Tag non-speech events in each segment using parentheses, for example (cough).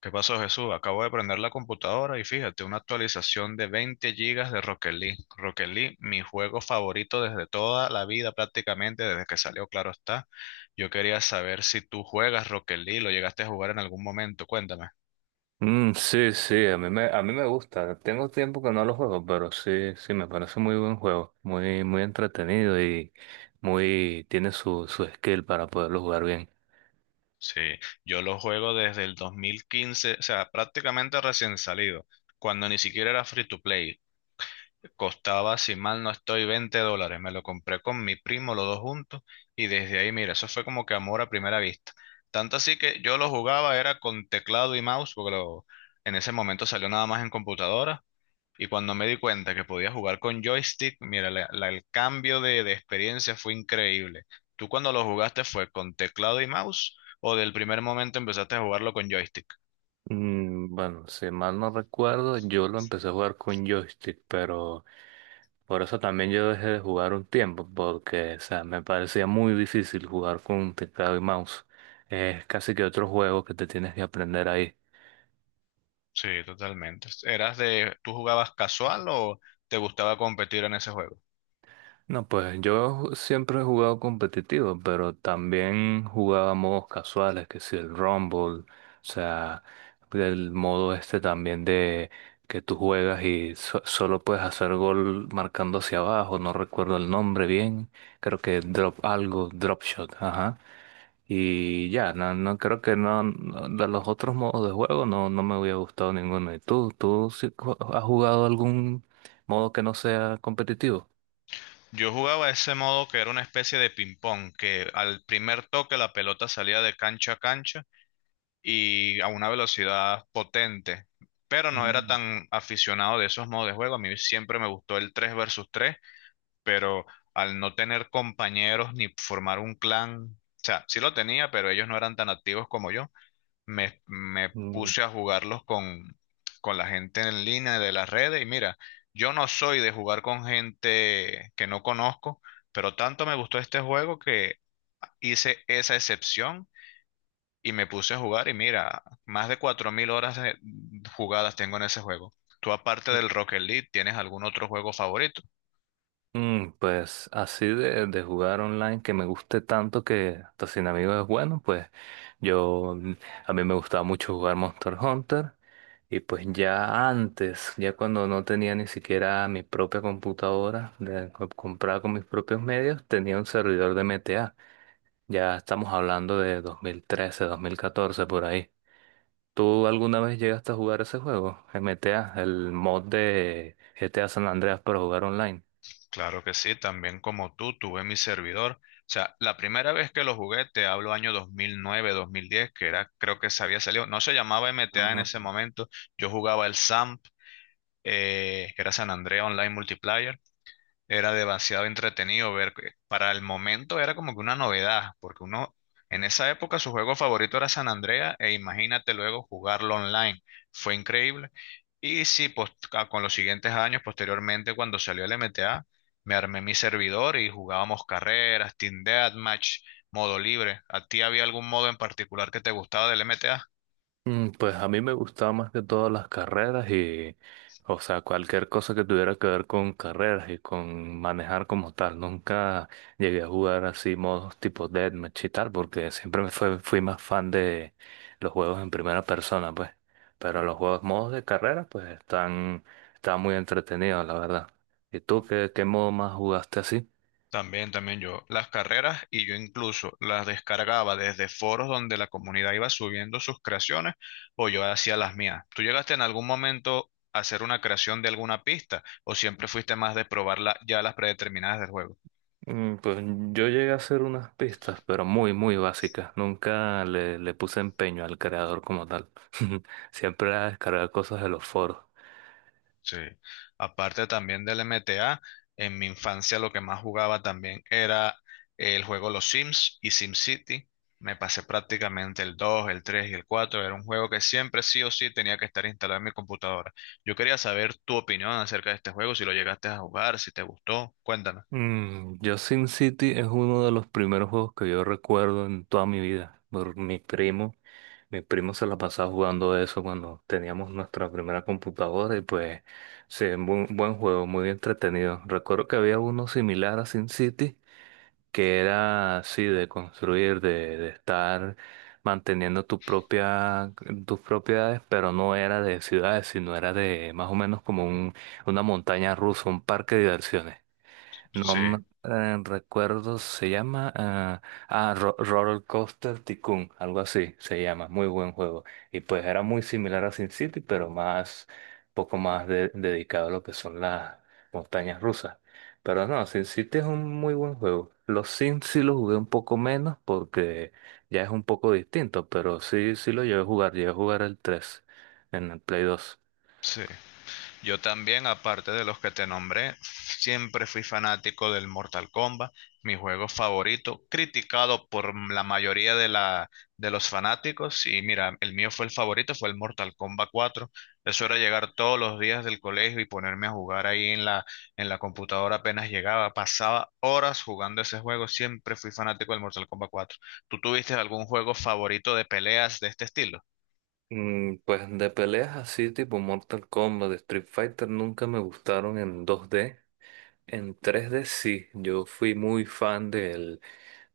¿Qué pasó, Jesús? Acabo de prender la computadora y fíjate, una actualización de 20 gigas de Rocket League. Rocket League, mi juego favorito desde toda la vida, prácticamente desde que salió, claro está. Yo quería saber si tú juegas Rocket League, lo llegaste a jugar en algún momento, cuéntame. Mm, sí, sí, a mí me gusta. Tengo tiempo que no lo juego, pero sí, sí, me parece muy buen juego. Muy, muy entretenido y tiene su skill para poderlo jugar bien. Sí, yo lo juego desde el 2015, o sea, prácticamente recién salido, cuando ni siquiera era free to play. Costaba, si mal no estoy, $20. Me lo compré con mi primo, los dos juntos, y desde ahí, mira, eso fue como que amor a primera vista. Tanto así que yo lo jugaba, era con teclado y mouse, en ese momento salió nada más en computadora. Y cuando me di cuenta que podía jugar con joystick, mira, el cambio de experiencia fue increíble. ¿Tú cuando lo jugaste fue con teclado y mouse o del primer momento empezaste a jugarlo con joystick? Mm, bueno, si mal no recuerdo, yo lo empecé a jugar con joystick, pero por eso también yo dejé de jugar un tiempo, porque, o sea, me parecía muy difícil jugar con teclado y mouse. Es casi que otro juego que te tienes que aprender ahí. Sí, totalmente. ¿Eras de, tú jugabas casual o te gustaba competir en ese juego? No, pues yo siempre he jugado competitivo, pero también jugaba modos casuales, que si el Rumble, o sea, el modo este también de que tú juegas y solo puedes hacer gol marcando hacia abajo, no recuerdo el nombre bien, creo que drop algo, drop shot, ajá. Y ya, no, no creo que no, de los otros modos de juego no, no me hubiera gustado ninguno. ¿Y tú sí has jugado algún modo que no sea competitivo? Yo jugaba ese modo que era una especie de ping-pong, que al primer toque la pelota salía de cancha a cancha y a una velocidad potente, pero no era tan aficionado de esos modos de juego. A mí siempre me gustó el 3 versus tres, pero al no tener compañeros ni formar un clan, o sea, sí lo tenía, pero ellos no eran tan activos como yo, me Mm, puse a jugarlos con la gente en línea de las redes y mira, yo no soy de jugar con gente que no conozco, pero tanto me gustó este juego que hice esa excepción y me puse a jugar y mira, más de 4000 horas jugadas tengo en ese juego. ¿Tú aparte del Rocket League, tienes algún otro juego favorito? Pues así de jugar online que me guste tanto que hasta sin amigos es bueno, pues yo mm, a mí me gustaba mucho jugar Monster Hunter y pues ya antes, ya cuando no tenía ni siquiera mi propia computadora comprada con mis propios medios, tenía un servidor de MTA. Ya estamos hablando de dos mil trece 2014 por ahí. ¿Tú alguna vez llegaste a jugar ese juego, MTA, el mod de GTA San Andreas para jugar online? Claro que sí, también como tú, tuve mi servidor. O sea, la primera vez que lo jugué, te hablo año 2009, 2010, que era, creo que se había salido, no se llamaba MTA en Ah. ese momento, yo jugaba el SAMP, que era San Andrea Online Multiplayer, era demasiado entretenido ver. Que Para el momento era como que una novedad, porque uno en esa época su juego favorito era San Andrea e imagínate luego jugarlo online. Fue increíble. Y sí, con los siguientes años, posteriormente, cuando salió el MTA, me armé mi servidor y jugábamos carreras, Team Deathmatch, modo libre. ¿A ti había algún modo en particular que te gustaba del MTA? Pues a mí me gustaban más que todas las carreras y, o sea, cualquier cosa que tuviera que ver con carreras y con manejar como tal. Nunca llegué a jugar así modos tipo deathmatch y tal, porque siempre fui más fan de los juegos en primera persona, pues. Pero los juegos modos de carreras pues están, están muy entretenidos, la verdad. ¿Y tú qué modo más jugaste así? También, también yo, las carreras, y yo incluso las descargaba desde foros donde la comunidad iba subiendo sus creaciones o yo hacía las mías. ¿Tú llegaste en algún momento a hacer una creación de alguna pista o siempre fuiste más de probarla ya las predeterminadas del juego? Pues yo llegué a hacer unas pistas, pero muy, muy básicas. Nunca le puse empeño al creador como tal. (laughs) Siempre era descargar cosas de los foros. Sí, aparte también del MTA, en mi infancia lo que más jugaba también era el juego Los Sims y SimCity. Me pasé prácticamente el 2, el 3 y el 4. Era un juego que siempre sí o sí tenía que estar instalado en mi computadora. Yo quería saber tu opinión acerca de este juego, si lo llegaste a jugar, si te gustó. Cuéntame. Mm, yo Sin City es uno de los primeros juegos que yo recuerdo en toda mi vida. Por mi primo se la pasaba jugando eso cuando teníamos nuestra primera computadora y pues sí, un buen, buen juego, muy entretenido. Recuerdo que había uno similar a Sin City que era así de construir, de estar manteniendo tus propiedades, pero no era de ciudades, sino era de más o menos como una montaña rusa, un parque de diversiones. No Sí, me- Recuerdo, se llama Roller Coaster Tycoon, algo así se llama, muy buen juego. Y pues era muy similar a Sin City, pero poco más dedicado a lo que son las montañas rusas. Pero no, Sin City es un muy buen juego. Los Sims sí los jugué un poco menos porque ya es un poco distinto, pero sí, sí lo llevé a jugar el 3 en el Play 2. sí. Yo también, aparte de los que te nombré, siempre fui fanático del Mortal Kombat, mi juego favorito, criticado por la mayoría de los fanáticos. Y mira, el mío fue el favorito, fue el Mortal Kombat 4. Eso era llegar todos los días del colegio y ponerme a jugar ahí en la computadora apenas llegaba. Pasaba horas jugando ese juego, siempre fui fanático del Mortal Kombat 4. ¿Tú tuviste algún juego favorito de peleas de este estilo? Pues de peleas así tipo Mortal Kombat, Street Fighter nunca me gustaron en 2D. En 3D sí, yo fui muy fan del,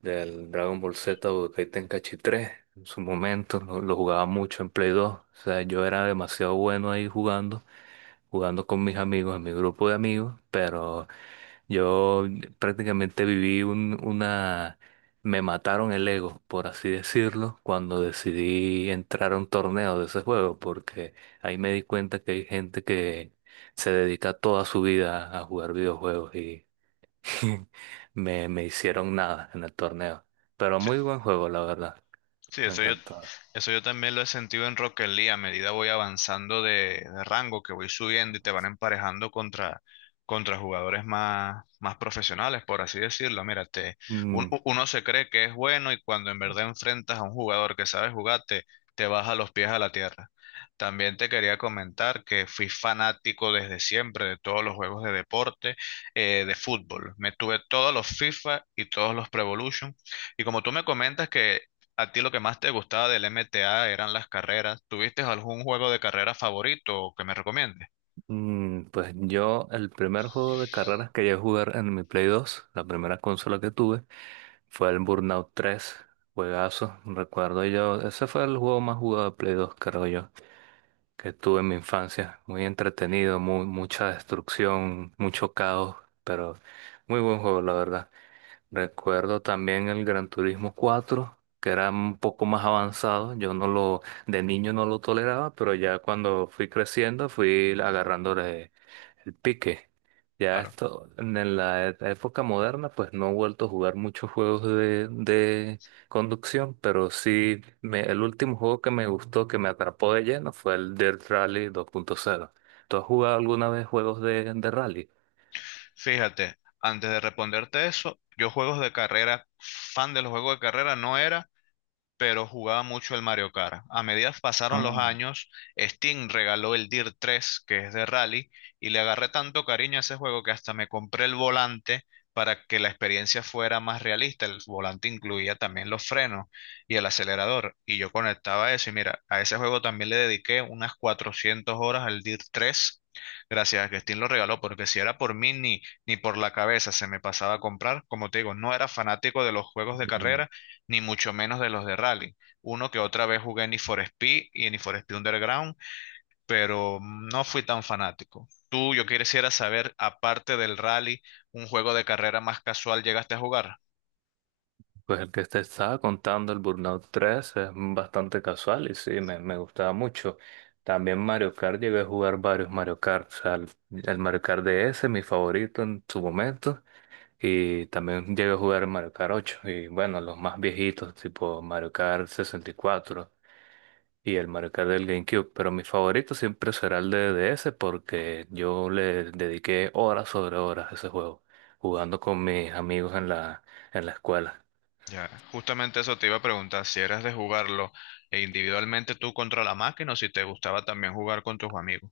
del Dragon Ball Z Budokai Tenkaichi 3 en su momento, lo jugaba mucho en Play 2. O sea, yo era demasiado bueno ahí jugando con mis amigos, en mi grupo de amigos, pero yo prácticamente viví. Me mataron el ego, por así decirlo, cuando decidí entrar a un torneo de ese juego, porque ahí me di cuenta que hay gente que se dedica toda su vida a jugar videojuegos y (laughs) me hicieron nada en el torneo. Pero muy buen juego, la verdad. Sí, Me encantó. eso yo también lo he sentido en Rocket League. A medida voy avanzando de rango, que voy subiendo y te van emparejando contra jugadores más profesionales, por así decirlo. Mira, Mm, uno se cree que es bueno y cuando en verdad enfrentas a un jugador que sabe jugar, te baja los pies a la tierra. También te quería comentar que fui fanático desde siempre de todos los juegos de deporte, de fútbol. Me tuve todos los FIFA y todos los Pro Evolution. Y como tú me comentas que ¿a ti lo que más te gustaba del MTA eran las carreras? ¿Tuviste algún juego de carrera favorito que me recomiendes? Pues yo, el primer juego de carreras que llegué a jugar en mi Play 2, la primera consola que tuve, fue el Burnout 3 juegazo, recuerdo yo, ese fue el juego más jugado de Play 2, creo yo, que tuve en mi infancia, muy entretenido, mucha destrucción, mucho caos, pero muy buen juego, la verdad. Recuerdo también el Gran Turismo 4 que era un poco más avanzado, yo no lo, de niño no lo toleraba, pero ya cuando fui creciendo fui agarrando el pique. Ya Claro. esto, en la época moderna, pues no he vuelto a jugar muchos juegos de conducción, pero sí, el último juego que me gustó, que me atrapó de lleno, fue el Dirt Rally 2.0. ¿Tú has jugado alguna vez juegos de rally? Fíjate, antes de responderte eso, yo juegos de carrera, fan de los juegos de carrera no era, pero jugaba mucho el Mario Kart. A medida que pasaron los Ah. años, Steam regaló el DIR 3, que es de rally, y le agarré tanto cariño a ese juego que hasta me compré el volante para que la experiencia fuera más realista. El volante incluía también los frenos y el acelerador, y yo conectaba eso. Y mira, a ese juego también le dediqué unas 400 horas al DIR 3. Gracias a que Steam lo regaló, porque si era por mí ni por la cabeza se me pasaba a comprar. Como te digo, no era fanático de los juegos de mm, carrera, ni mucho menos de los de rally. Uno que otra vez jugué en Need for Speed y en Need for Speed Underground, pero no fui tan fanático. Tú, yo quisiera saber, aparte del rally, un juego de carrera más casual llegaste a jugar. Pues el que te estaba contando, el Burnout 3 es bastante casual y sí, me gustaba mucho. También Mario Kart, llegué a jugar varios Mario Kart, o sea, el Mario Kart DS, mi favorito en su momento. Y también llegué a jugar Mario Kart 8. Y bueno, los más viejitos, tipo Mario Kart 64 y 4 y el Mario Kart del GameCube. Pero mi favorito siempre será el de DS porque yo le dediqué horas sobre horas a ese juego, jugando con mis amigos en la escuela. Ya, justamente eso te iba a preguntar, si eras de jugarlo e individualmente tú contra la máquina o si te gustaba también jugar con tus amigos.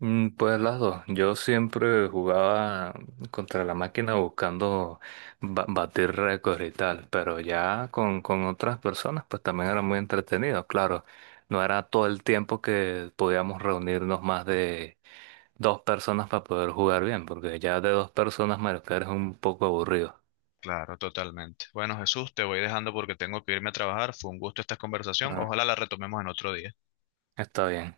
Pues las dos. Yo siempre jugaba contra la máquina buscando batir récords y tal, pero ya con otras personas pues también era muy entretenido, claro. No era todo el tiempo que podíamos reunirnos más de dos personas para poder jugar bien, porque ya de dos personas Mario Kart es un poco aburrido. Claro, totalmente. Bueno, Jesús, te voy dejando porque tengo que irme a trabajar. Fue un gusto esta conversación. Ah, Ojalá la retomemos en otro día. está bien.